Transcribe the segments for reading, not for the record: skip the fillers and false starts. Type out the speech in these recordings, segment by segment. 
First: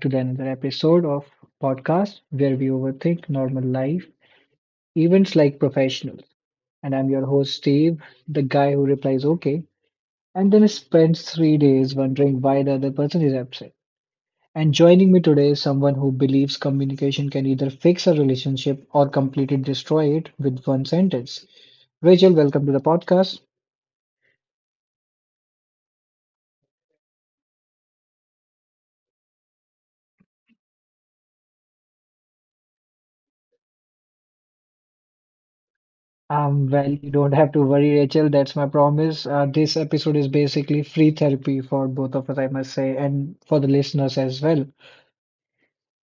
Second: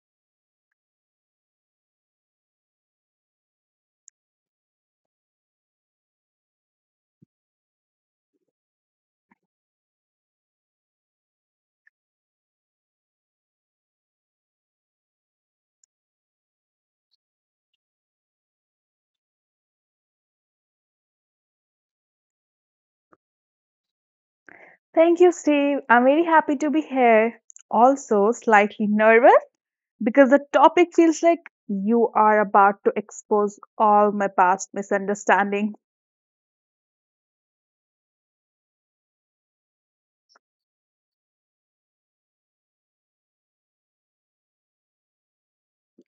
to the another episode of podcast where we overthink normal life events like professionals. And I'm your host Steve, the guy who replies okay and then spends 3 days wondering why the other person is upset. And joining me today is someone who believes communication can either fix a relationship or completely destroy it with one sentence. Rachel, welcome to the podcast. Thank you, Steve. I'm very happy to be here. Also, slightly nervous because the topic feels like you are about to expose all my past misunderstanding. Well, you don't have to worry, Rachel. That's my promise. This episode is basically free therapy for both of us, I must say, and for the listeners as well.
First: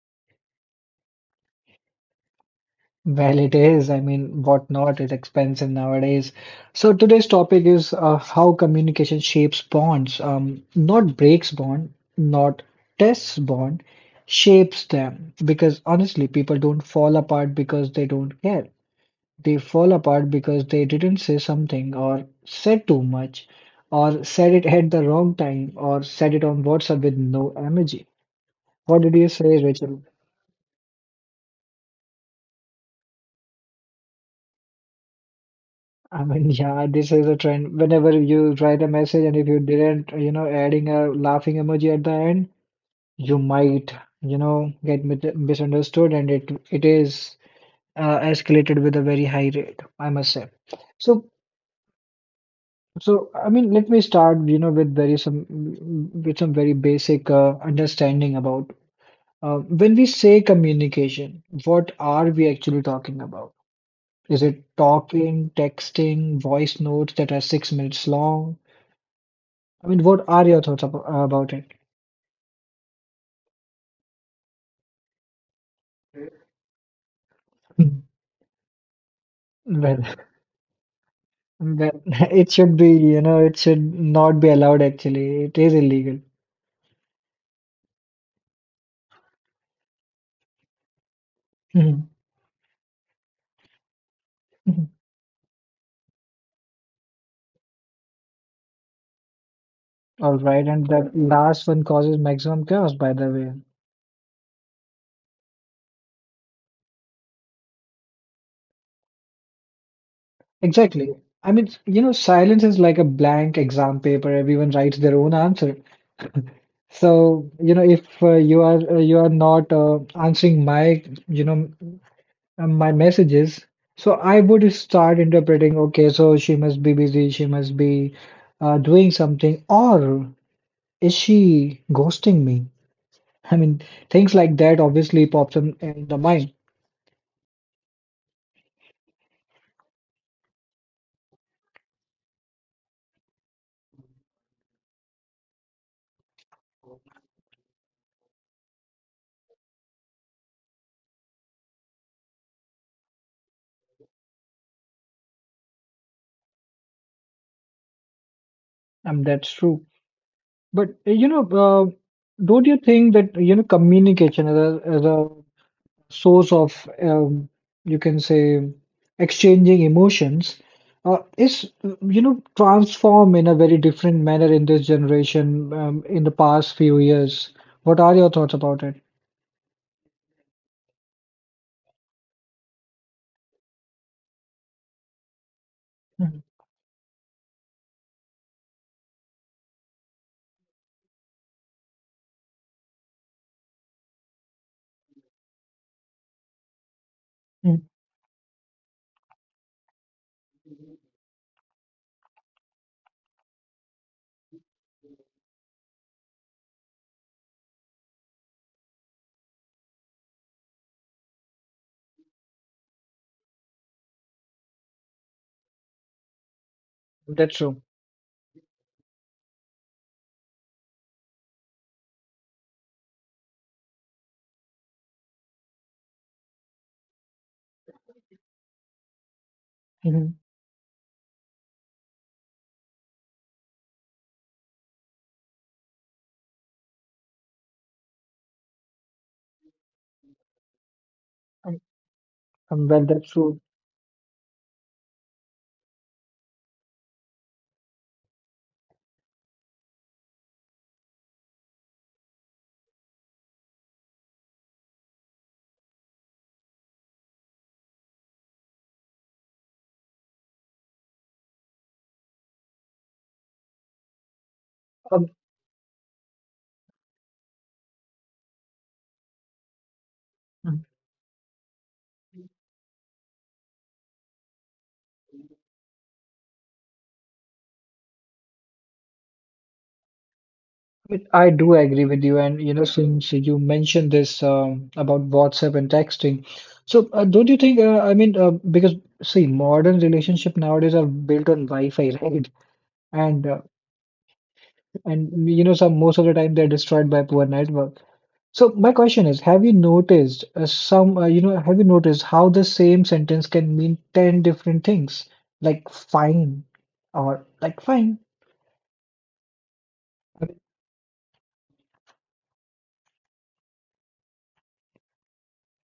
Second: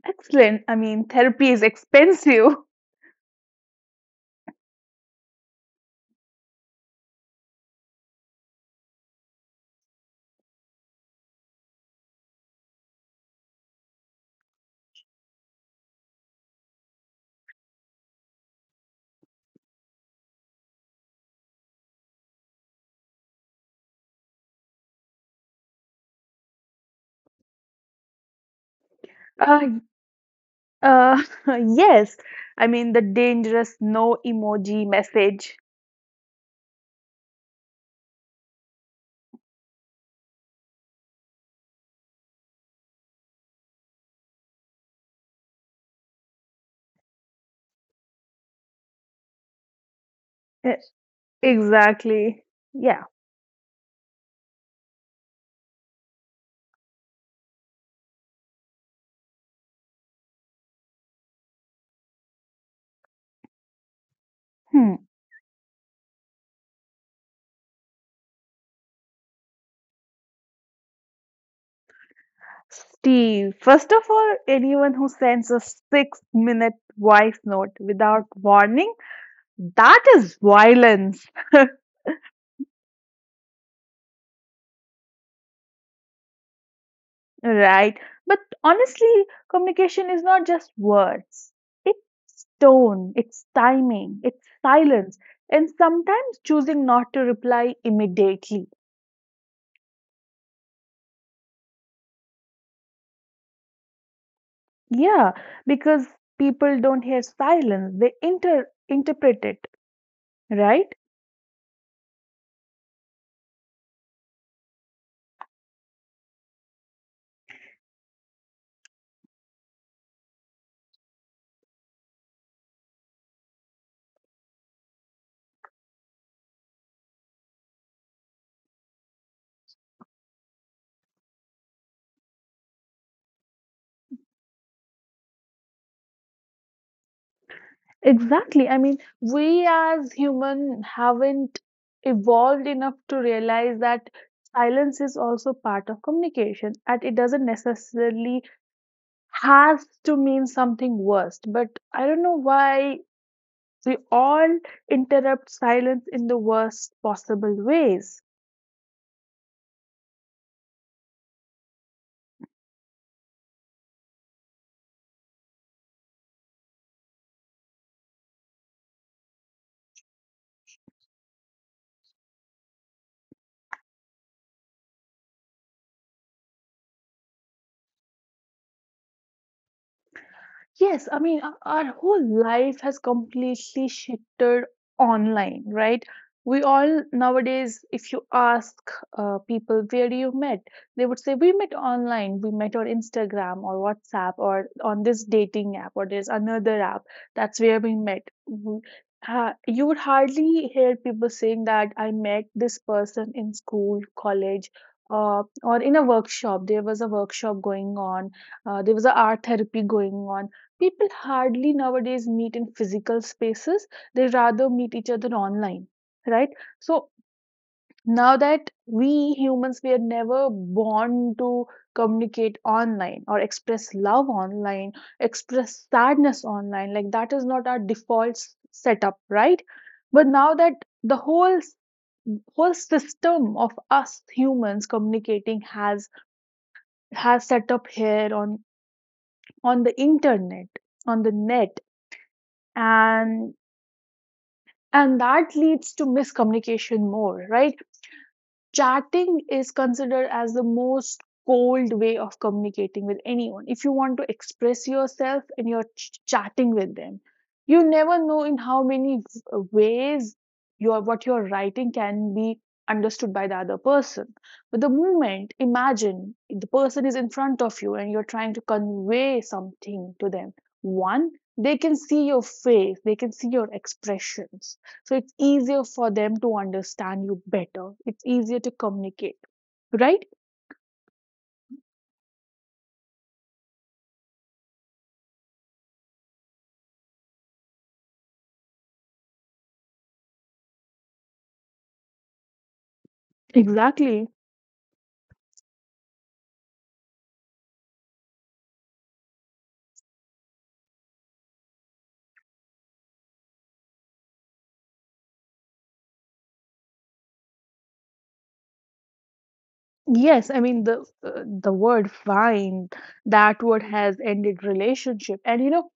Excellent. I mean, therapy is expensive. Well, it is. I mean, what not? It's expensive nowadays. So today's topic is how communication shapes bonds. Not breaks bond, not tests bond, shapes them. Because honestly, people don't fall apart because they don't care. They fall apart because they didn't say something, or said too much, or said it at the wrong time, or said it on WhatsApp with no emoji. What did you say, Uh, Rachel? uh, yes. I mean, the dangerous no emoji message. I mean, yeah, this is a trend. Whenever you write a message and if you didn't, adding a laughing emoji at the end, you might, get misunderstood, and it is escalated with a very high rate, I must say. E- So Exactly. Yeah. So, I mean, let me start, you know, with some very basic understanding about when we say communication, what are we actually talking about? Is it Hmm. talking, texting, voice notes that are 6 minutes long? I mean, what are your thoughts ab about it? Steve, first of all, anyone who sends a 6 minute voice note without warning, Well, that is violence, well, it should be, you know, it should not be allowed actually. It is illegal. right? But honestly, communication is not just words. Mhm. It's tone, it's timing, it's Mhm. silence, and sometimes choosing not to reply immediately. All right, and that last one causes maximum chaos, by the way. Yeah, because people don't hear silence, they interpret it, right? Exactly. I mean, you know, silence is like a blank exam paper. Everyone writes their own answer. So, you know, if you are not answering my, my messages, so I would start interpreting, okay, so she must be busy, she must be doing something, or is she ghosting me? I mean, things like that obviously pops in the mind. Exactly. I mean, we as human haven't evolved enough to realize that silence is also part of communication and it doesn't necessarily has to mean something worst. But I don't know why we all interrupt silence in the worst possible ways. That's true. But, don't you think that, you know, communication as as a source of, you can say, exchanging emotions, is, you know, transform in a very different manner in this generation, in the past few years. What are your thoughts about it? Yes, I mean, our whole life has completely shifted online, right? Mhm. We all nowadays, if you ask people where do you met, they would say we met online. We met on Instagram or WhatsApp or on this dating app or there's another app. That's where Mhm. we met. You would hardly hear people saying that I met this person in school, college, or in a workshop. There was a workshop going on. There was an art therapy going on. People hardly nowadays meet in physical spaces, they rather meet each other online, right? So That's true. now that we humans, we are never born to communicate online or express love online, express sadness online, like that is not our default setup, right? But Mhm. now that the whole system of us humans communicating has set up here on the internet, on the um, net, well, that's and true. and that leads to miscommunication more, right? Chatting is considered as the most cold way of communicating with anyone. If you want to express yourself and you're chatting with them, you never know in how many ways your, what you're writing can be understood by the other person. But the Um, moment, imagine the person is in front of you and you're trying to convey something to them, mhm. one, they can see your face, they can see your expressions, so it's easier for them to understand you better. It's easier to communicate, right? I do agree with you, and you know, since you mentioned this about WhatsApp and texting, so don't you think? I mean, because see, modern relationship nowadays are built on Wi-Fi, right? And Exactly. You know some most of the time they're destroyed by poor network. So my question is, have you noticed some you know, have you noticed how the same sentence can mean 10 different things, like fine or like fine? I Yes, I mean the word fine, that word has ended relationship. And you know,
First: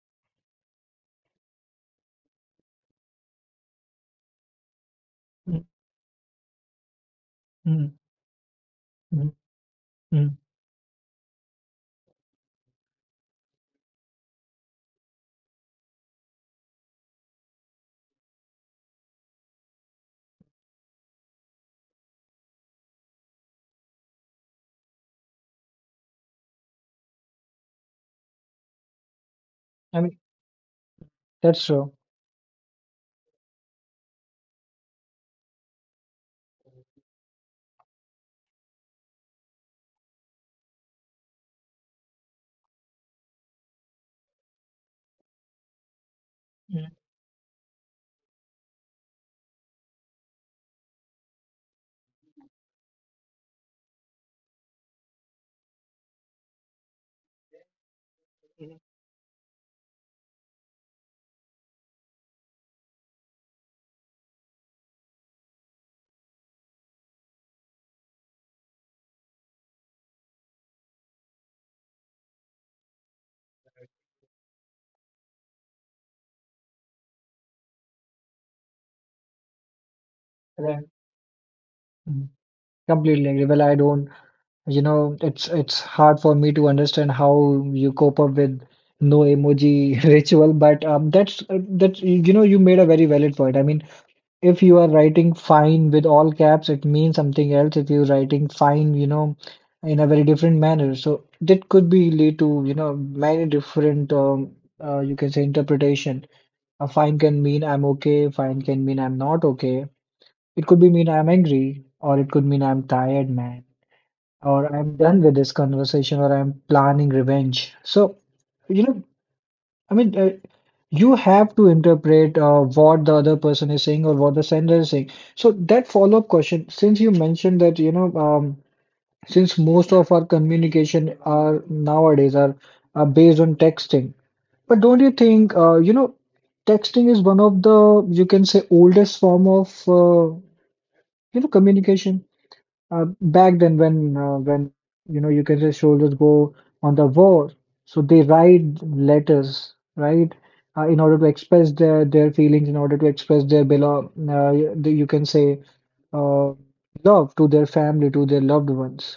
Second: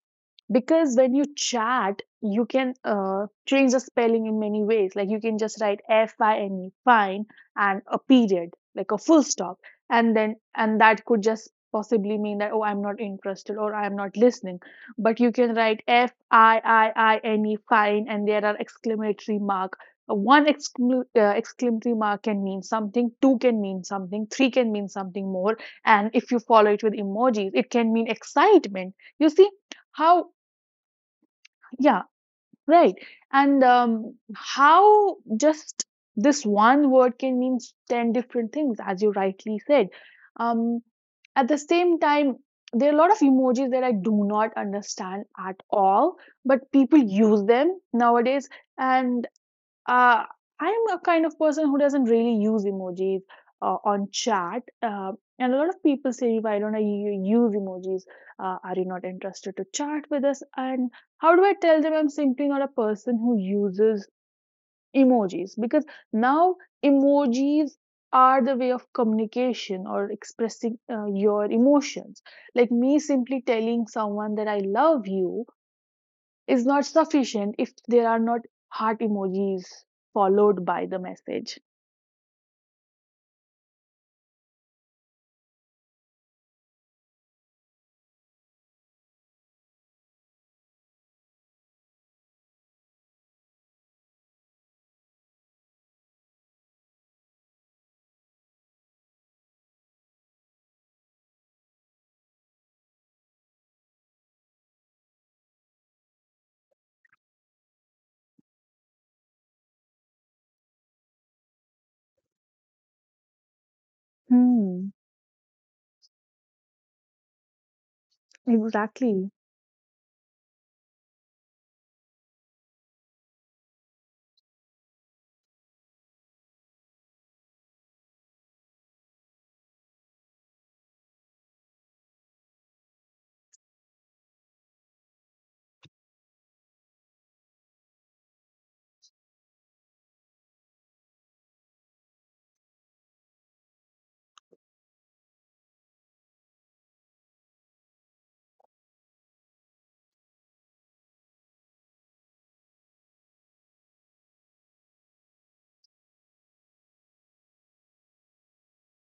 because when you chat you can change the spelling in many ways, like you can just mean, write FINE fine and mm, a period, like a mm, full mm. stop, and Mm. then and that could just possibly mean that oh I'm not interested or I'm not listening. But you can write FIIINE fine and there are exclamatory mark. One exclamatory mark can mean something, two can mean something, three can mean something more. And if you follow it with emojis it can mean excitement. You see I how? mean, that's true. Yeah, right. And how just this one word can mean 10 different things, as you rightly said. Um, at the same time, there are a lot of emojis that I do not understand at all, but Mm, people use them nowadays. And uh, I'm a kind of person who doesn't really use emojis on chat. And a lot of people say, why don't I use emojis? Are mm, you not interested to chat with us? And how do I tell them I'm simply not a person who uses emojis? Because now emojis are the way of communication or expressing your emotions. Like me simply telling someone that I love you is not sufficient if there are not heart emojis followed right. by the message. Mm. Completely agree. Well, I don't, you know, it's hard for me to understand how you cope up with no emoji ritual, but that's that's, you know, you made a very valid point. I mean, if you are writing fine with all caps, it means something else. If you're writing fine, you know, in a very different manner, so that could be lead to, you know, many different, you can say, interpretation. A fine can mean I'm okay. Fine can mean I'm not okay. It could be mean I'm angry, or it could mean I'm tired, man, or Hmm, I'm done with this conversation, or I'm planning revenge. So, you know, exactly. I mean, you have to interpret what the other person is saying or what the sender is saying. So that follow-up question, since you mentioned that, since most of our communication are nowadays are based on texting, but don't you think, texting is one of the, you can say, oldest form of, communication? Back then when you know, you can say, soldiers go on the war, so they write letters, right? In order to express their feelings, in order to express their below you can say uh, love to their family, to their loved ones.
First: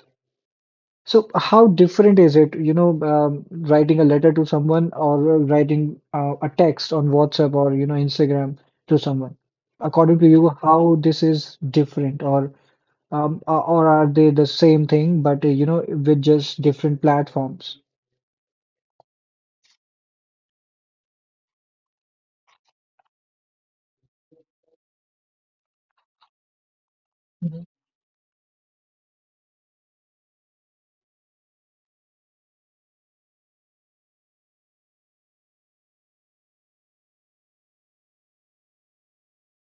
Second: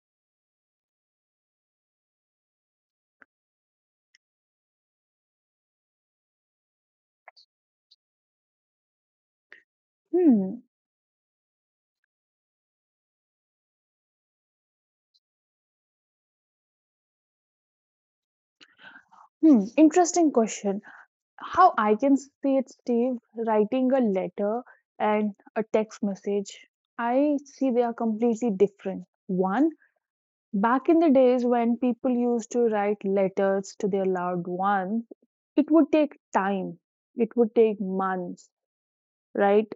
So how different is it, writing a letter to someone or writing a text on WhatsApp or you know, Instagram, to someone? According to you, Hmm. how this is different or are they the same thing, but you know, with just different platforms? Hmm. Interesting question. How I can say it, Steve, writing a letter and a text message, I Mhm. see they are completely different. One, back in the days when people used to write letters to their loved ones, it would take time, it would take months, right?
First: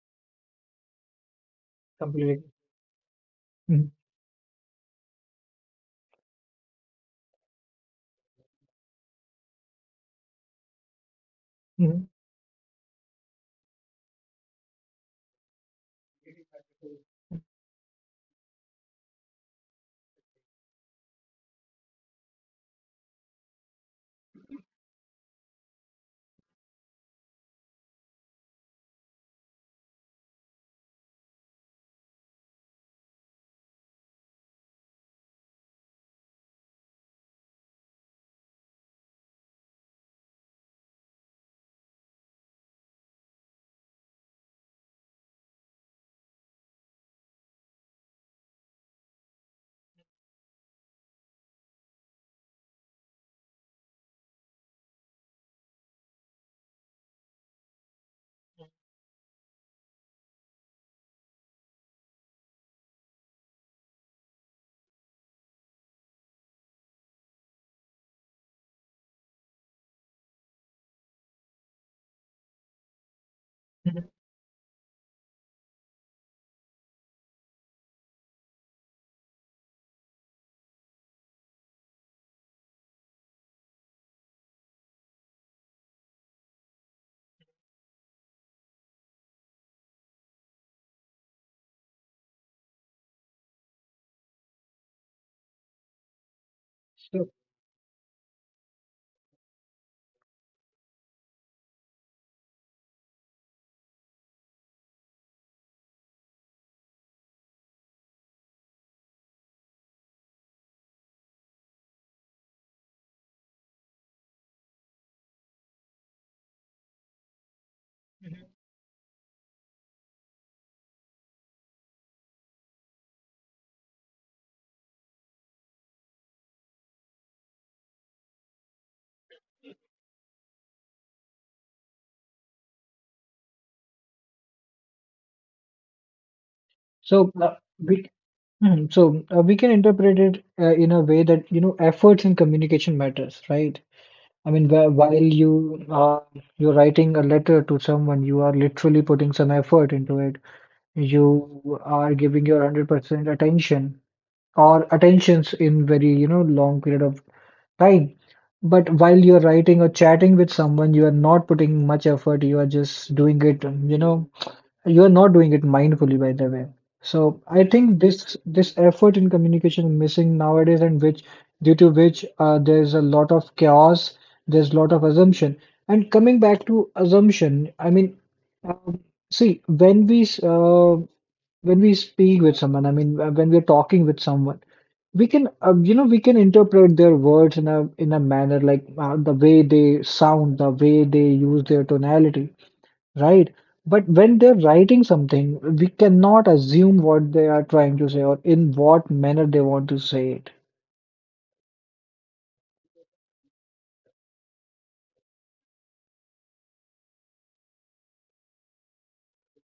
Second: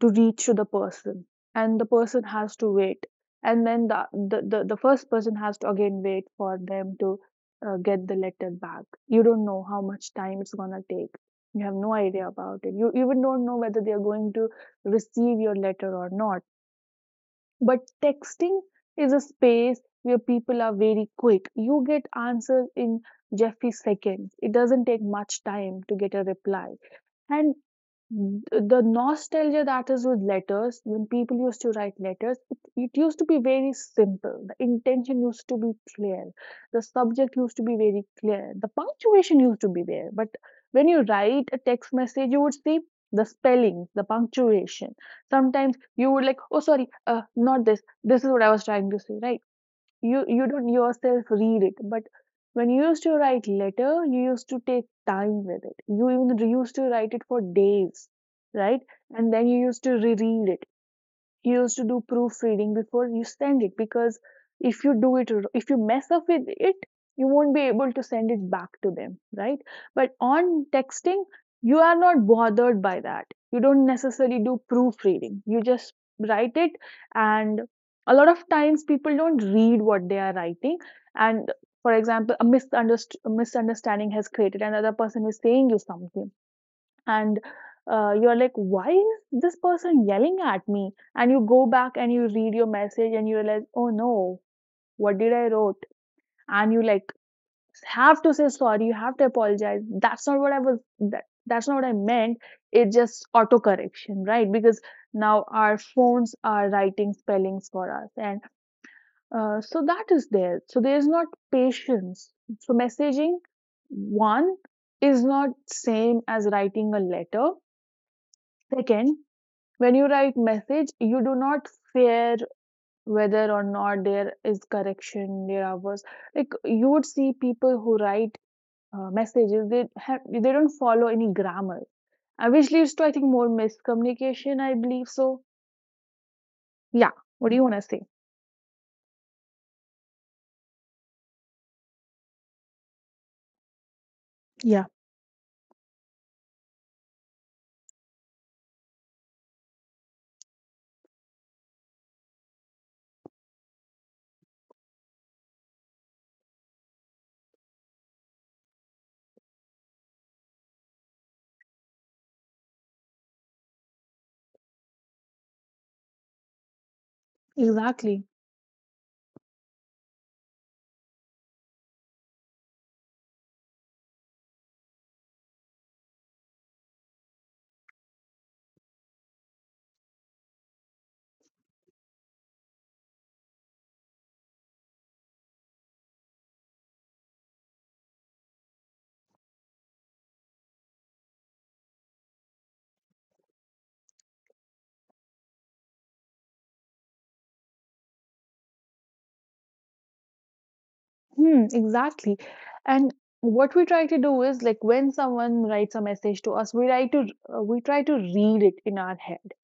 To reach to the person, and the person Completely. has to wait, and then Mhm. the first person has to again wait for them to get the letter back. You don't know how much time it's going to take, you have no Mhm. idea about it, you even don't know whether they are going to receive your letter or not. But texting is a space where people are very quick. You get answers in jeffy seconds, it doesn't take much time to get a reply. And Mm, the nostalgia that is with letters, when people used to write letters, it used to be very simple. The intention used to be clear. The subject used to be very clear. The punctuation used to be there. But when you write a text message, you would see the spelling, the punctuation. Sometimes you would like, oh, sorry, not this. This is what I was trying to say, right? You don't yourself read it, but when you used to write letter, you used to take time with it. You even used to write it for days, right? And then you used to reread it, used to do proofreading before you send it, because if you do it, if you mess up with it, you won't be able to send it back to them, right? But on texting you are not bothered by that. You don't Mhm. necessarily do proofreading, you just write it. And a lot of times people don't read what they are writing. And for example, a a misunderstanding has created, another person is saying you something, and you're like, why is this person yelling at me? And you go back and you read your message and you realize, oh no, what did I wrote? And you like So, have to say sorry, you have to apologize. That's not what I was, that's not what I meant. It's just auto correction, right? Because now our phones are writing spellings for us. And so that is there, so there's not patience. So messaging, one, is not same as writing a letter. mm-hmm. Second, when you write message you do not fear whether or not there is correction, there are was, like you would see people who write messages, they have, they don't follow any grammar, which leads to, I think, more miscommunication, I believe so. Yeah, So what do you want to we say? mhm, so we can interpret it in a way that, you know, efforts and communication matters, right? I mean, Yeah, wh while you you're writing a letter to someone, you are literally putting some effort into it. You are giving your 100% attention or attentions in very, you know, long period of. Right. But while you're writing or chatting with someone, you are not putting much effort. You are just doing it, you know, you are not doing it mindfully, by the way. So I think exactly. this effort in communication is missing nowadays, and which due to which there's a lot of chaos, there's a lot of assumption. And coming back to assumption, I mean, um, see, when when we speak with someone, I mean, when we're talking with someone, we can, we can interpret their words in a manner like the way they sound, the way they use their tonality. Right. But when they're writing something, we cannot assume what they are trying to say or in what manner they want to say it. Hmm, exactly. And what we try to do is, like, when someone writes a message to us we try to, we try to read it in our head,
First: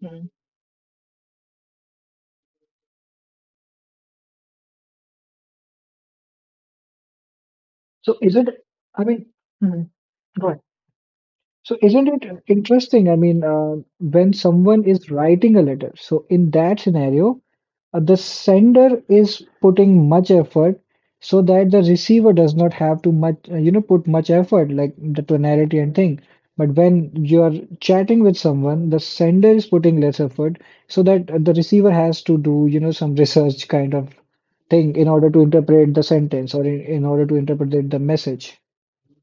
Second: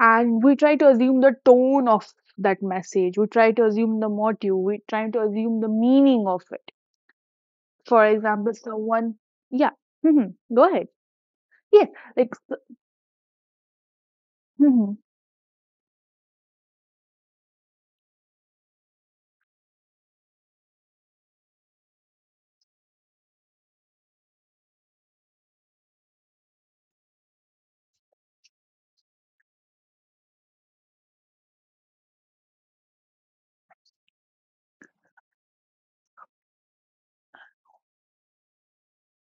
and we try to assume the tone of that message, we try to assume the motive, we try to assume the meaning of it. For So isn't, example, I someone, mean, yeah, Mhm, hmm, go ahead. go ahead. So Yeah, isn't like, it interesting? I mean, when someone hmm, is writing a letter, so in that scenario, the sender is putting much effort so that the receiver does not have to much put much effort, like the tonality and thing. But when you're chatting with someone, the sender is putting less effort, so that the receiver has to do, you know, some research kind of thing in order to interpret the sentence, or in order to interpret the message.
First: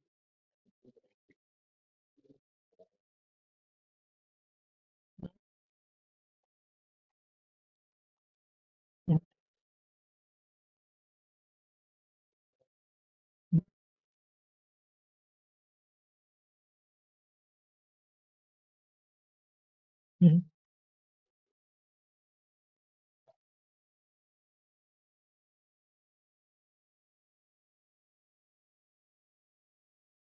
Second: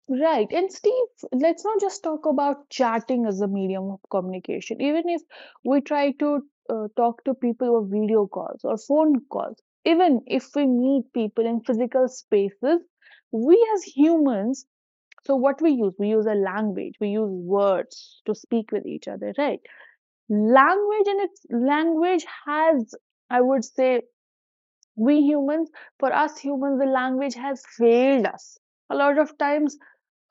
right. And Steve, let's not just talk about chatting as a medium of communication. Even if we try to talk to people over video calls or phone calls, even if we meet people in physical spaces, we as humans, so what we use a language, we use words to speak with each other, right? Mhm. Language and its language has, I would say, we humans, for us humans, the language has failed us. A lot of times,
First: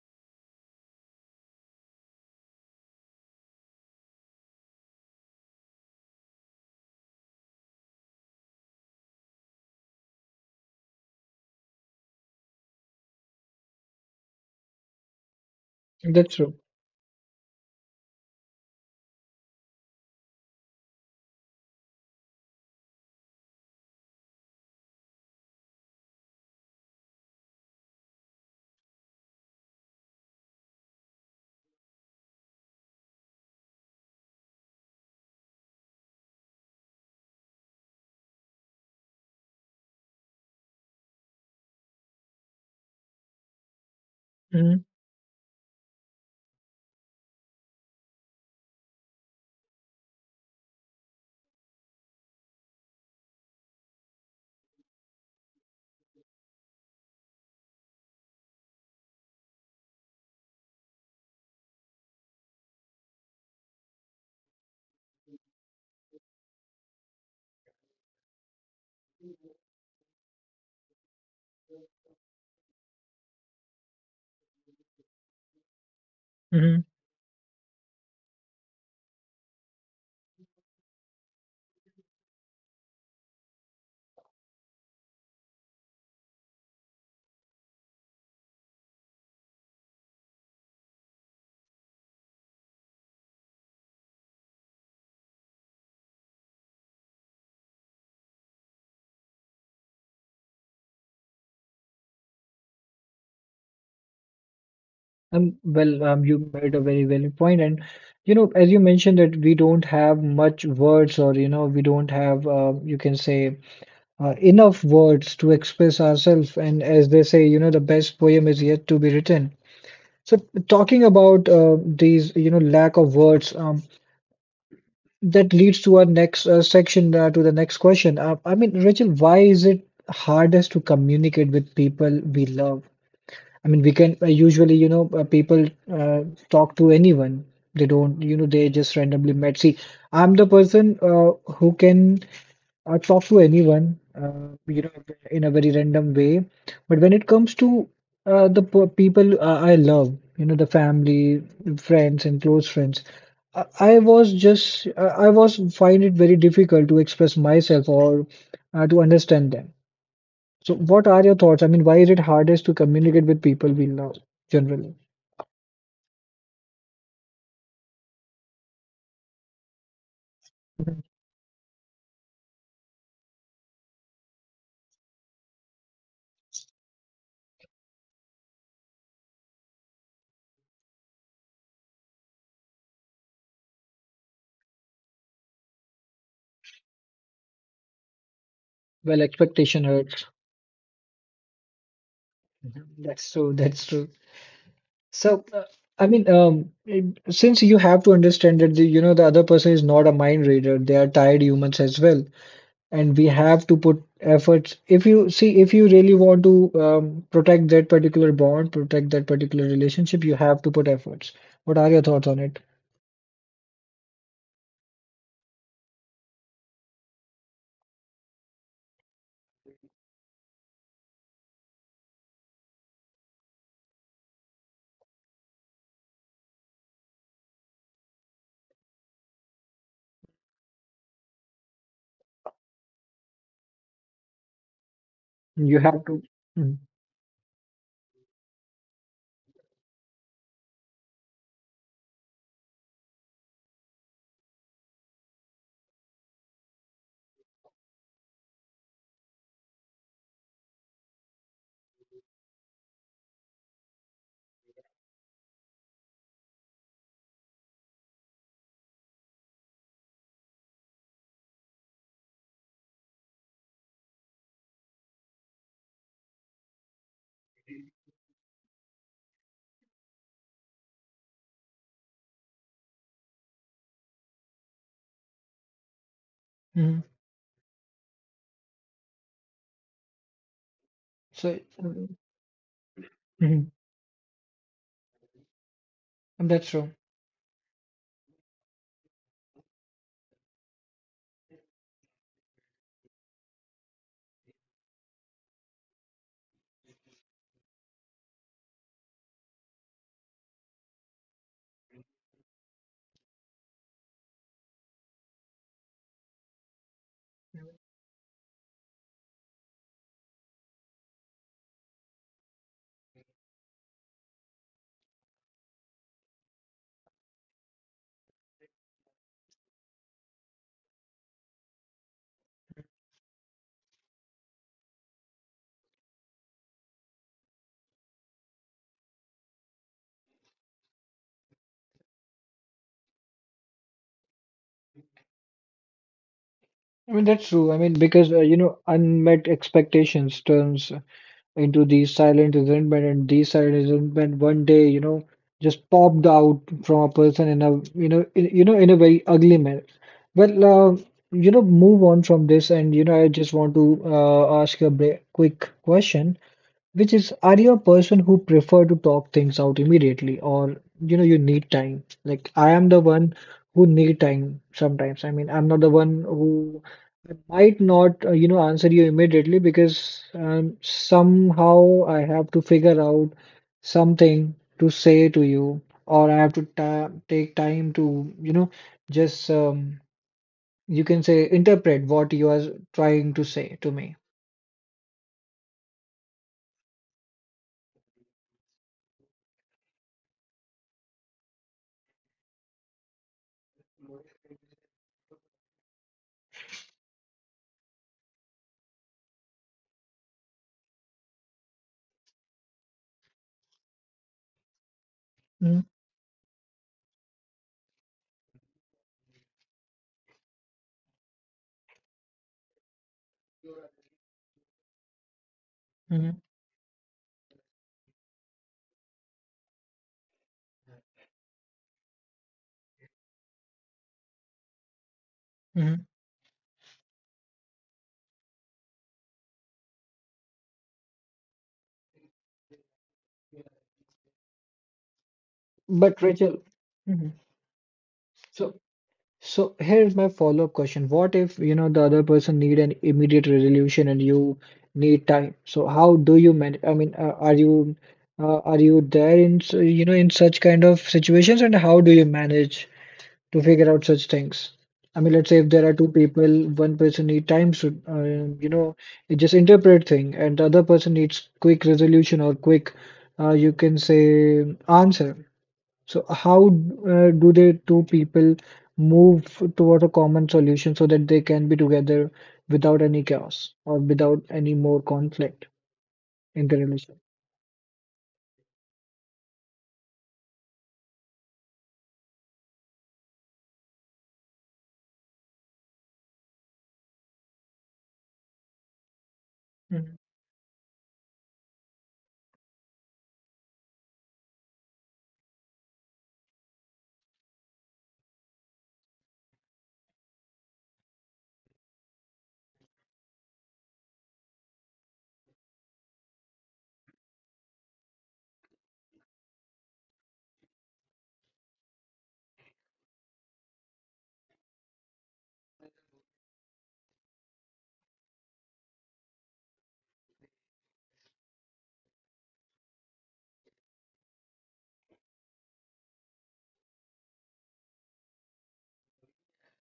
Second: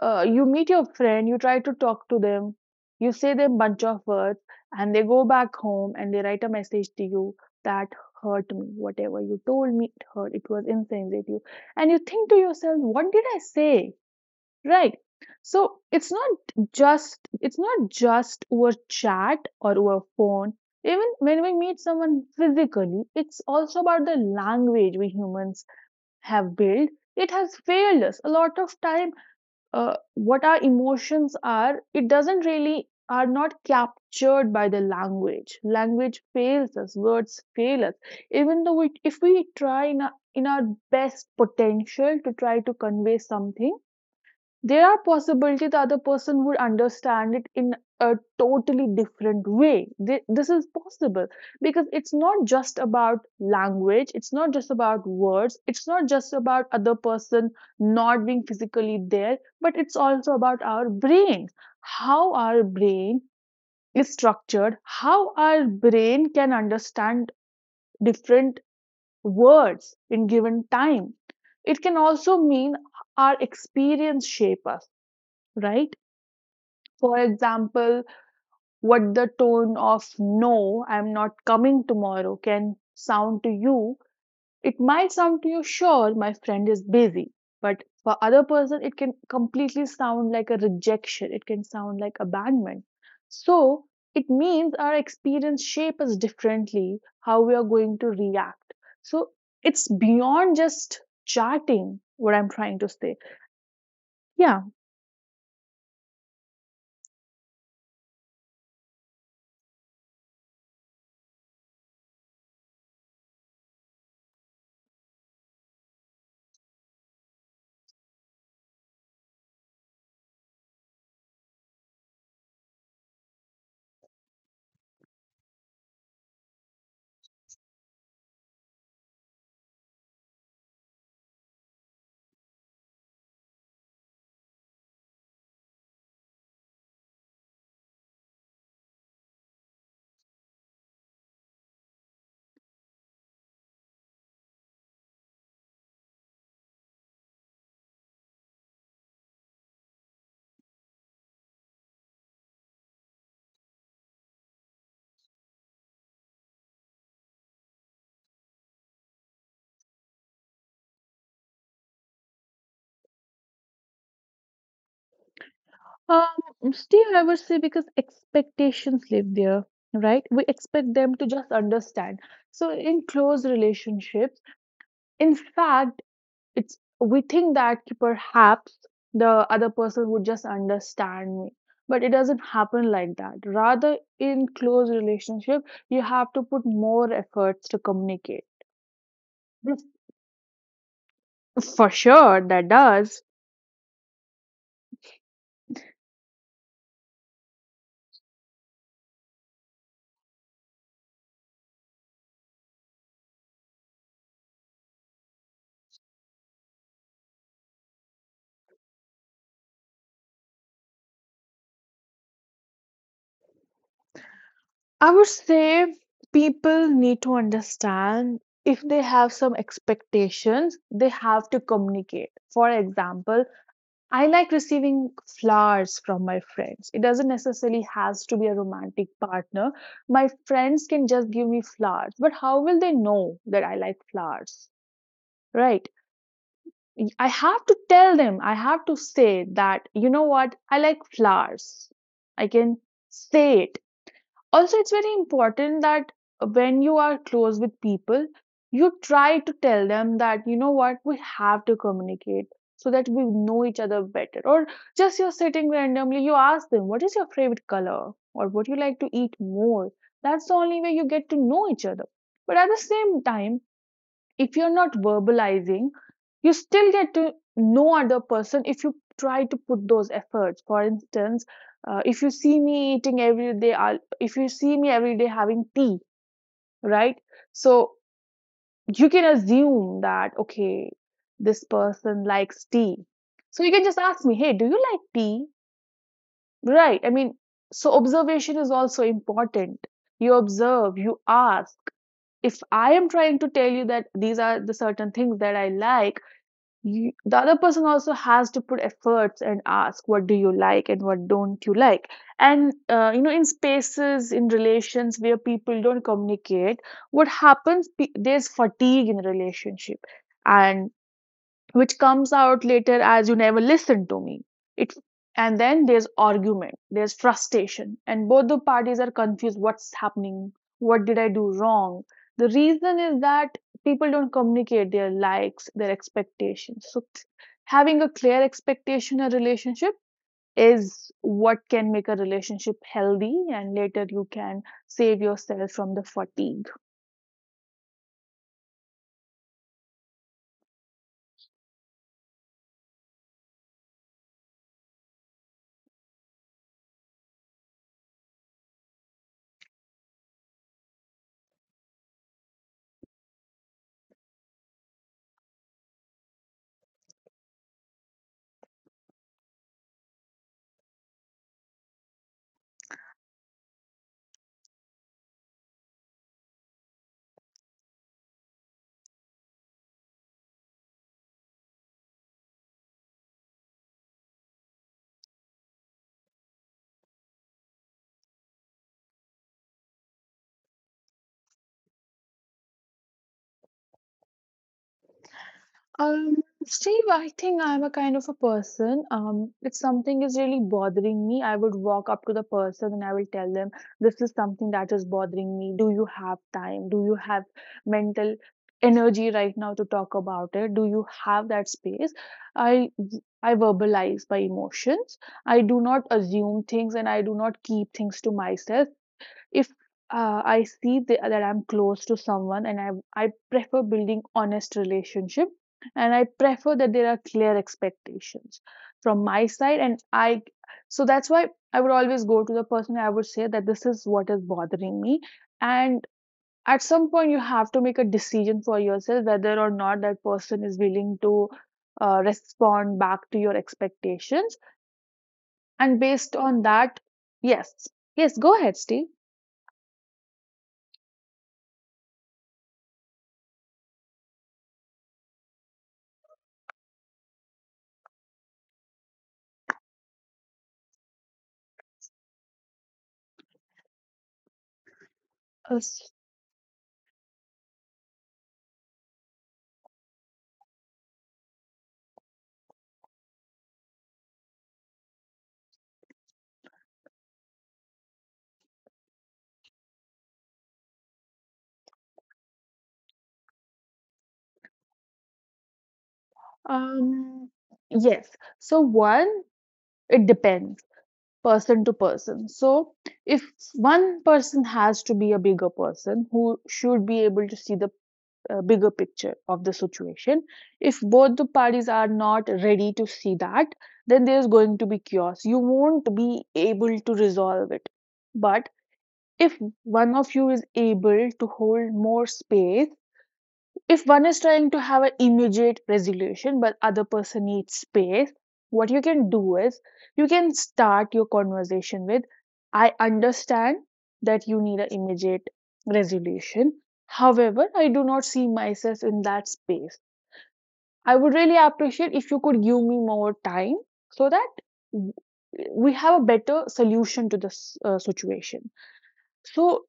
you meet your friend, you try to talk to them, you say them bunch of words, and they go back home and they write a message to you that hurt me. Whatever you told me, it hurt. It was insensitive, and you think to yourself, what did I say? Right. So it's not That's true. just, it's not just over chat or over phone. Even when we meet someone physically, it's also about the language we humans have built. It has failed us a lot of time. What our emotions are, it doesn't really, are not captured by the language. Language fails us. Words fail us. Even though we, if we try in in our best potential to try to convey something, Mhm. there are possibility the other person would understand it in a totally different way. This is possible because it's not just about language, it's not just about words, it's not just about other person not being physically there, but it's also about our brain, how our brain is structured, how our brain can understand different words in given time. It can also mean our experience shape us, right? Mhm. For example, what the tone of no, I'm not coming tomorrow can sound to you. It might sound to you, sure, my friend is busy, but for other person it can completely sound like a rejection. It can sound like abandonment. So it means our experience shape us differently, how we are going to react. So it's beyond just charting what I'm trying to say. Yeah. You made a very valid point, and you know, as you mentioned that we don't have much words, or you know, we don't have, you can say, enough words to express ourselves. And as they say, you know, the best poem is yet to be written. So, talking about these, you know, lack of words, that leads to our next section, to the next question. I mean, Rachel, why is it hardest to communicate with people we love? I mean, we can usually, people uh, talk to anyone. They don't, you know, they just randomly met. See, I'm the person who can talk to anyone, in a very random way. But when it comes to people I love, you know, the family, friends, and close friends, I was just, I was find it very difficult to express myself or to understand them. So, what are your thoughts? I mean, why is it hardest to communicate with people we love generally? Steve, I would say because expectations live there, right? We expect them to just understand. So in close relationships, in fact, it's we think that perhaps the other person would just understand me, but it doesn't happen like that. Rather, in close relationship, you have to put more efforts to communicate. Well, Yes. expectation hurts. For sure, that Mhm. does. That's true. That's true. So, I mean, um, since you have to understand that the, you know, the other person is not a mind reader, they are tired humans as well, and we have to put efforts. If you see, if you really want to um, protect that particular bond, protect that particular relationship, you have to put efforts. What are your thoughts on it? I would say people need to understand if they have some expectations, they have to communicate. For example, I like receiving flowers from my friends. It doesn't necessarily has to be a romantic partner. My friends can just give me flowers, but how will they know that I like flowers? You Right? have to. I have to tell them. I have to say that, you know what? I like flowers. I can say it, also it's very important that when you are close with people you try to tell them that you know what, we have to communicate so that we know each other better. Or just you're sitting randomly, you ask them what is your favorite color or what you like to eat more. That's the only way you get to know each other. But at the same time, if you're not verbalizing, you still get to know other person if you try to put those efforts. For instance, if you see me eating every day if you see me every day having tea, Mm-hmm. right? So you can assume that, okay, So, this mm-hmm. person likes tea. So Mm-hmm. you can just ask me, hey, do you like tea? That's true. Right, I mean, so observation is also important. You observe, you ask. If I am trying to tell you that these are the certain things that I like, you, the other person also has to put efforts and ask, what do you like and what don't you like? And you know, in spaces in relations where people don't communicate, what happens, there's fatigue in relationship, and which comes out later as, you never listened to me. It And then there's argument, there's frustration, and both the parties are confused, what's happening, what did I do wrong? The reason is that people don't communicate their likes, their expectations. Having a clear expectation in a relationship is what can make a relationship healthy, and later you can save yourself from the fatigue. I mean, that's true. I mean, because you know, unmet expectations turns into the silent resentment, and the silent resentment one day, you know, just popped out from a person in a, you know, in a very ugly manner. Well, you know, move on from this, and you know, I just want to ask a quick question. Which is, are you a person who prefer to talk things out immediately, or you know, you need time? Like I am the one who need time sometimes. I mean, I'm not the one who I might not answer you immediately because somehow I have to figure out something to say to you, or I have to ta take time to just you can say interpret what you are trying to say to me. Um, Steve, I think I'm a kind of a person. If something is really bothering me, I would walk up to the person and I will tell them, this is something that is bothering me. Do you have time? Do you have mental energy right now to talk about it? Do you have that space? I I verbalize my emotions. I do Mm-hmm. not assume things and I do not keep things to myself. If I see that I'm close to someone and I prefer building honest relationship, and I Mm-hmm. prefer that there are clear expectations from my side. And I So that's why I would always go to the person, I would say that this is what is bothering me, Mm-hmm. and at some point you have to make a decision for yourself whether or not that person is willing to respond back to your expectations, and But based on Rachel, that. mhm. Yes. Yes, go so ahead, Steve. so here's my follow-up question. What if, you know, the other person need an immediate resolution and you need time? So how do you manage? I mean, are you there in you know in such kind of situations and how do you manage to figure out such things? I mean, let's say if there are two people, one person need time to you know just interpret thing, and the other person needs quick resolution or quick you can say answer. So how do the two people move toward a common solution so that they can be together without any chaos or without any more conflict in the relation? Um, yes. So one, it depends person to person. So if one person has to be a bigger person who should be able to see the bigger picture of the situation, if both the parties are not ready to see that, then there's going to be chaos. You won't be able to resolve it. But if one of you is able to hold more space, if one is trying to have an immediate resolution but other person needs space, what you can do is you can start your conversation with, I understand that you need an immediate resolution, however I do not see myself in that space, I would really appreciate if you could give me more time so that w- we have a better solution to this situation. So,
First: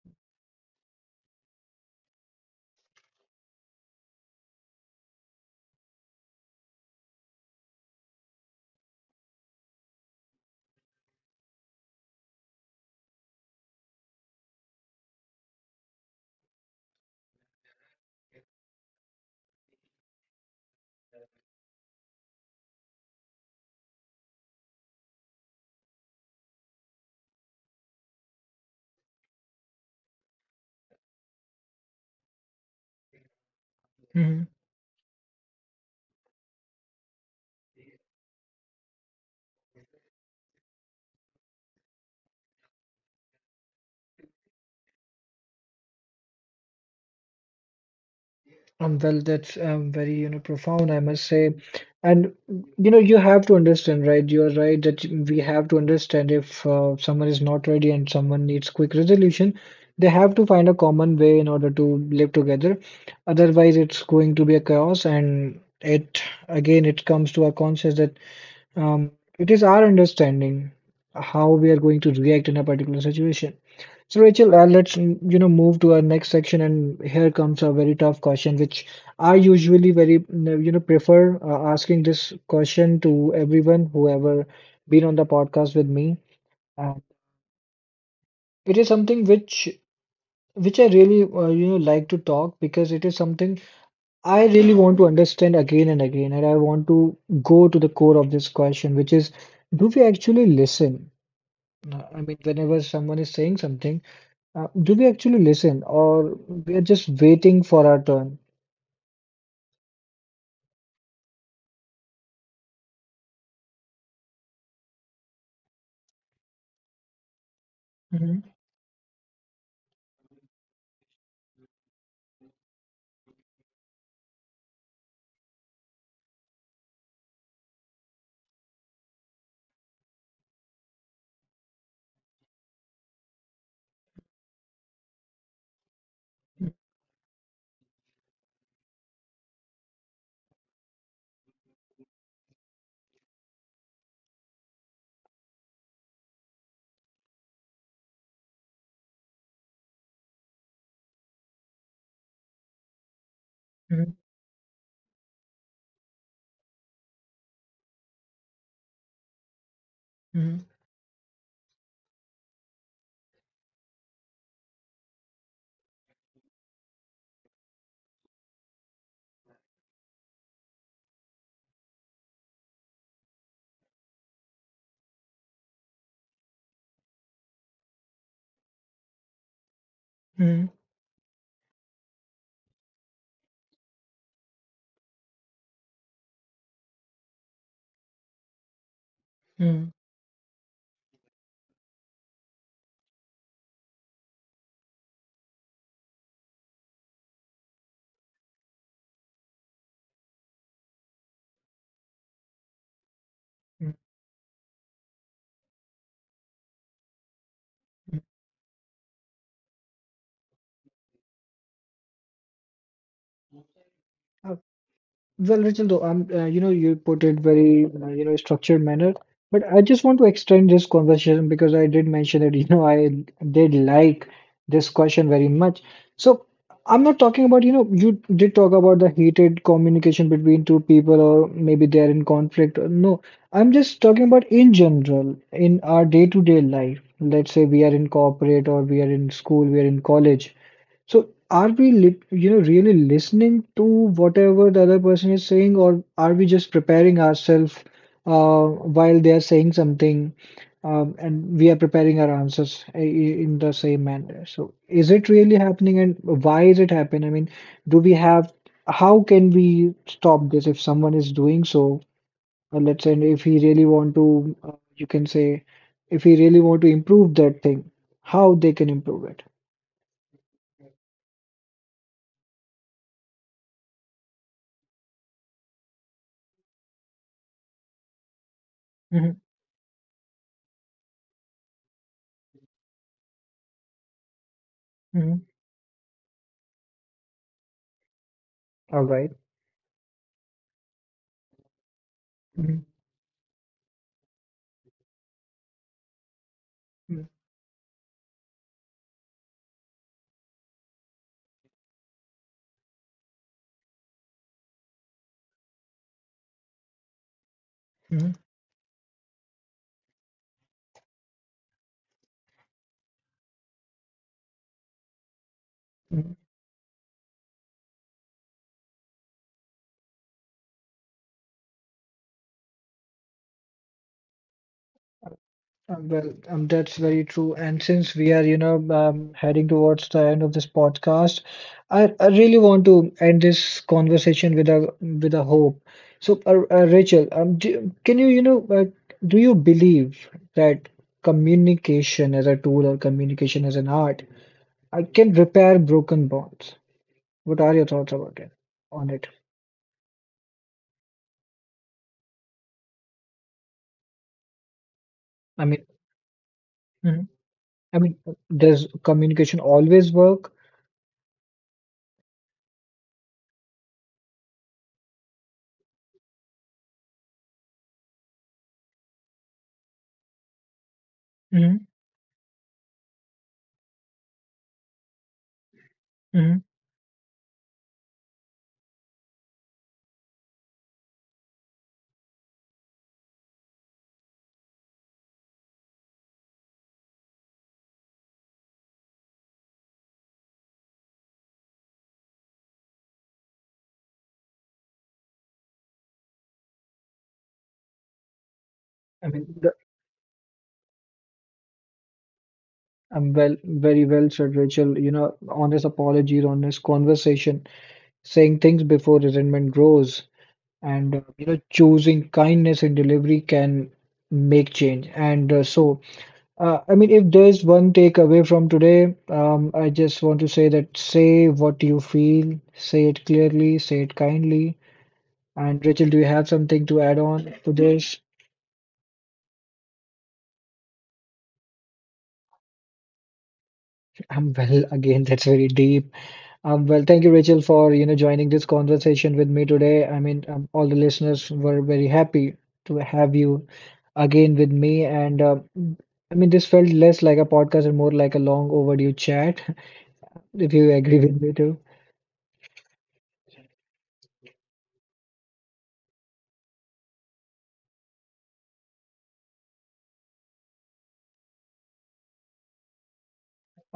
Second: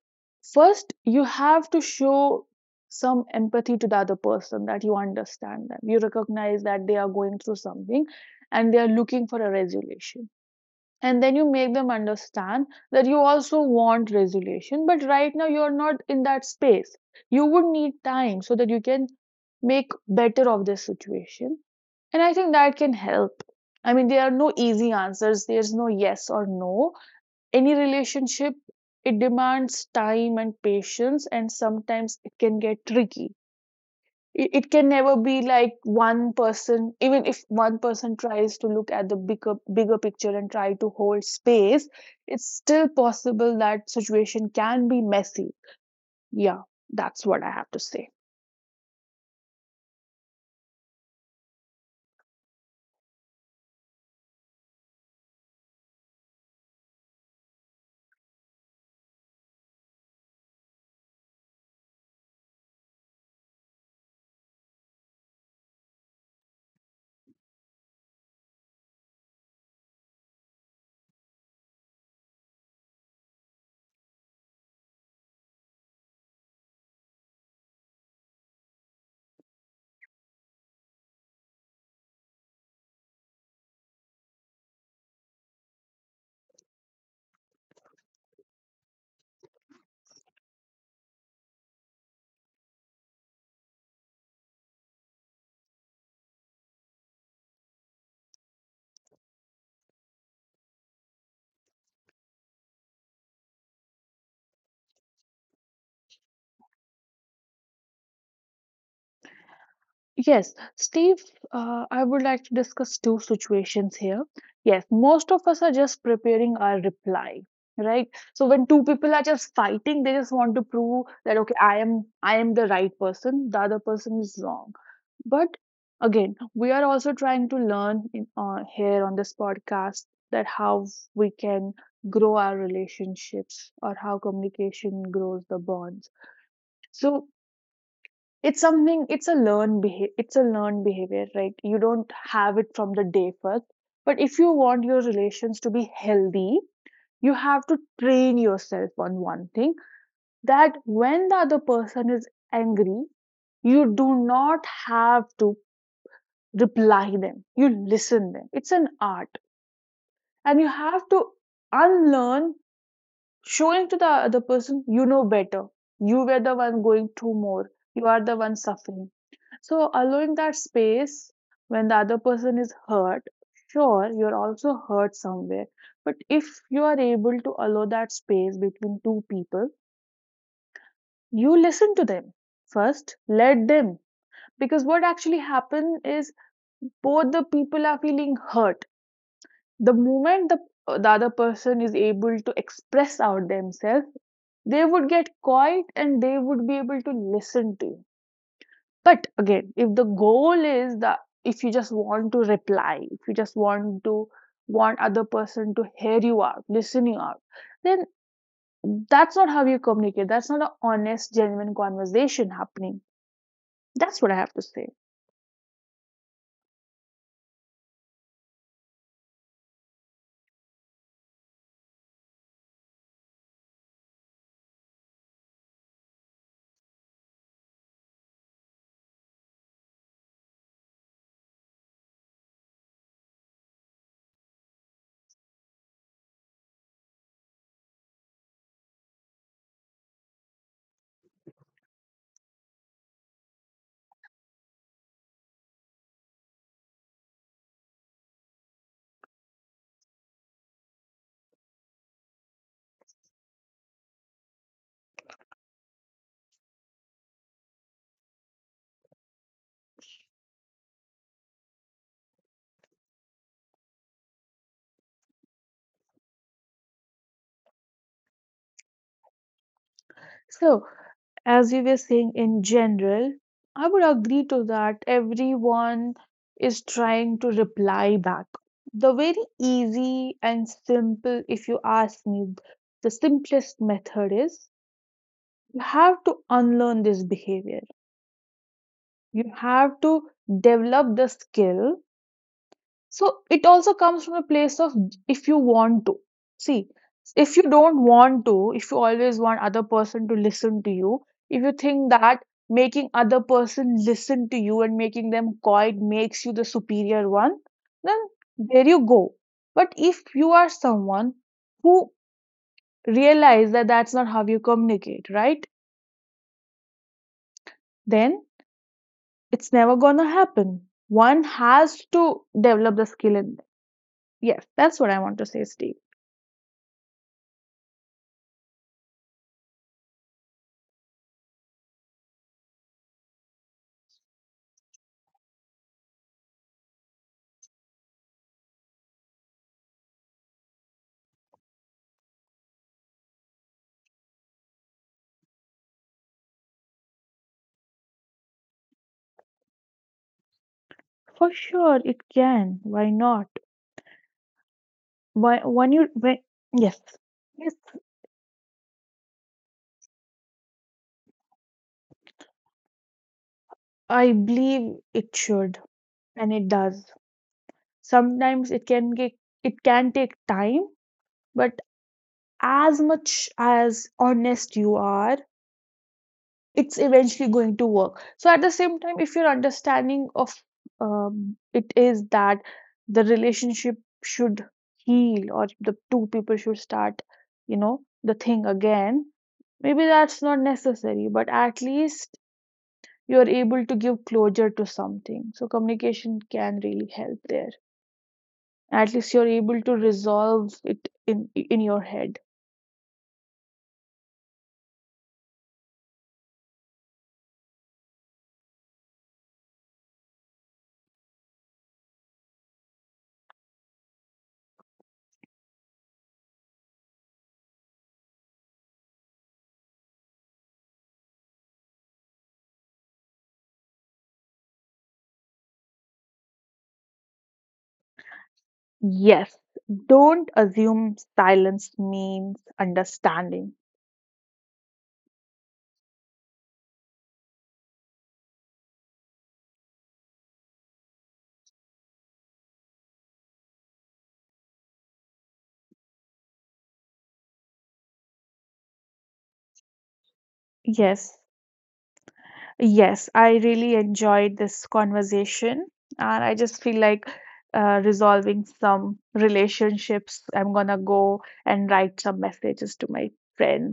first, you have to show some empathy to the other person, that you understand them. You recognize that they are going through something and they are looking for a resolution. And then you make them understand that you also want resolution, but right now you're not in that space. You would need time so that you can make better of this situation. And I think that can help. I mean, there are no easy answers, there's no yes or no. Any relationship, it demands time and patience, and sometimes it can get tricky. Mhm. It can never be like one person. Even if one person tries to look at the bigger picture and try to hold space, it's still possible that situation can be messy. Yeah, that's what I have to say. Well, that's very, you know, profound, I must say. And, you know, you have to understand, right? You're right that we have to understand if someone is not ready and someone needs quick resolution, they have to find a common way in order to live together. Otherwise, it's going to be a chaos. And it, again, it comes to our conscience that um, it is our understanding how we are going to react in a particular situation. So, Rachel, let's you know move to our next section, and here comes a very tough question, which I usually very you know prefer asking this question to everyone who ever been on the podcast with me. And it is something which I really you know like to talk because it is something I really want to understand again and again, and I want to go to the core of this question, which is, do we actually listen? No, I mean, whenever someone is saying something, do we actually listen or we are just waiting for our turn? Yes, Steve, I would like to discuss two situations here. Yes, most of us are just preparing our reply, right? Mhm, So when two people are just fighting, they just want to prove that, okay, I am the right person, the other person is wrong. But again, we are also trying to learn in, here on this podcast, that how we can grow our relationships or how communication grows the bonds. So it's something, it's a it's a learned behavior, right? You don't have it from the day first. But if you want your relations to be healthy, you have to train yourself on one thing, that when the other person is angry, you mhm, do not have to reply them. You listen them. It's an art. And mhm, you have to unlearn showing to the other person you know better, you were the one going through more, you are the one suffering. So allowing that space, when the other person is hurt, sure you're also hurt somewhere, but if you are able to allow that space between two people, mhm, you listen to them, first let them, because what actually happens is both the people are feeling hurt. mhm, The moment the other person is able to express out themselves, they would get quiet and they would be able to listen to you. But again, if the goal is that, if you just want to reply, if you just want to want other person to hear you out, listen you out, then that's not how you communicate. That's not an honest, genuine conversation happening. That's what I have mhm. to say. Well, Rachel, though, you know, you put it very, you know, structured manner, but I just want to extend this conversation because I did mention that, you know, I did like this question very much. So I'm not talking about, you know, you did talk about the heated communication between two people or maybe they're in conflict. No, I'm just talking about in general, in our day-to-day life. Let's say we are in corporate or we are in school, we are in college. So are we li you know really listening to whatever the other person is saying, or are we just preparing ourselves uh, while they are saying something, and we are preparing our answers in the same manner? So is it really happening, and why is it happening? I mean, do we have how can we stop this if someone is doing so? Or let's say if he really want to, you can say if he really want to improve that thing, how they can improve it? So as you were saying in general, I would agree to that. Everyone is trying to reply back. The very Mhm, easy and simple, if you ask me, the simplest method is, mhm. you have to unlearn this behavior. All You have to develop the skill. mhm, So it also comes from a place of, if you want to. See, mhm, if you don't want to, if you always want other person to listen to you, if you think that making other person listen to you and making them quiet makes you the superior one, then mhm, there you go. But if you are someone who realize that that's not how you communicate, right? mhm. Then it's never gonna happen. One has to develop the skill in. Yes, that's what I want to say, Steve. Well, that's very true. And since we are, you know, heading towards the end of this podcast, I really want to end this conversation with a hope. So, Rachel, do, can you, you know, do you believe that communication as a tool or communication as an art, can repair broken bonds? What are your thoughts about it? On it? For sure, it can. Why not? I Why, mean, when you, when, yes. mhm. Yes, I mean, does communication always work? I believe it should, and it does. Sometimes it can get, it can take time, Hmm. but as much as honest you are, it's eventually going to work. So at the same time, if your understanding of it is that the relationship should heal, or the two people should start, you know, the thing again, maybe that's not necessary, but at least you're able to give closure to something. So communication can really help there. At I least mean, you're able to resolve it in your head. Well, very well said, Rachel. You know, honest apologies, honest conversation, saying things before resentment grows, and you know, choosing kindness in delivery can make change. And so, I mean, if there's one takeaway from today, I just want to say that say what you feel, say it clearly, say it kindly. And Rachel, do you have something to add on to this? Yes, don't assume silence means understanding. I'm well, again, that's very deep. Well, thank you, Rachel, for you know joining this conversation with me today. I mean, all the listeners were very happy to have you again with me, and I mean, this felt less like a podcast and more like a long overdue chat. If you agree Yes, with me too. yes, I really enjoyed this conversation, and I just feel like resolving some relationships. I'm gonna go and write some messages to my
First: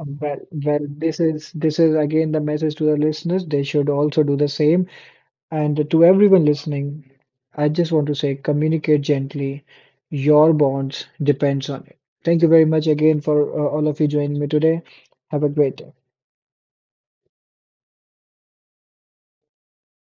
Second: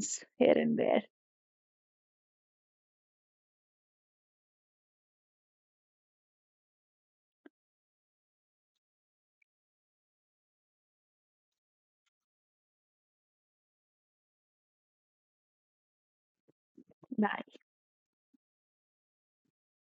Um, Well, here and well, there. This is again the message to the listeners. They should also do the same. And to everyone listening, I just want to say communicate gently. Your bonds depends on it. Thank you very much again for all of you joining me today. Have a great day. Bye.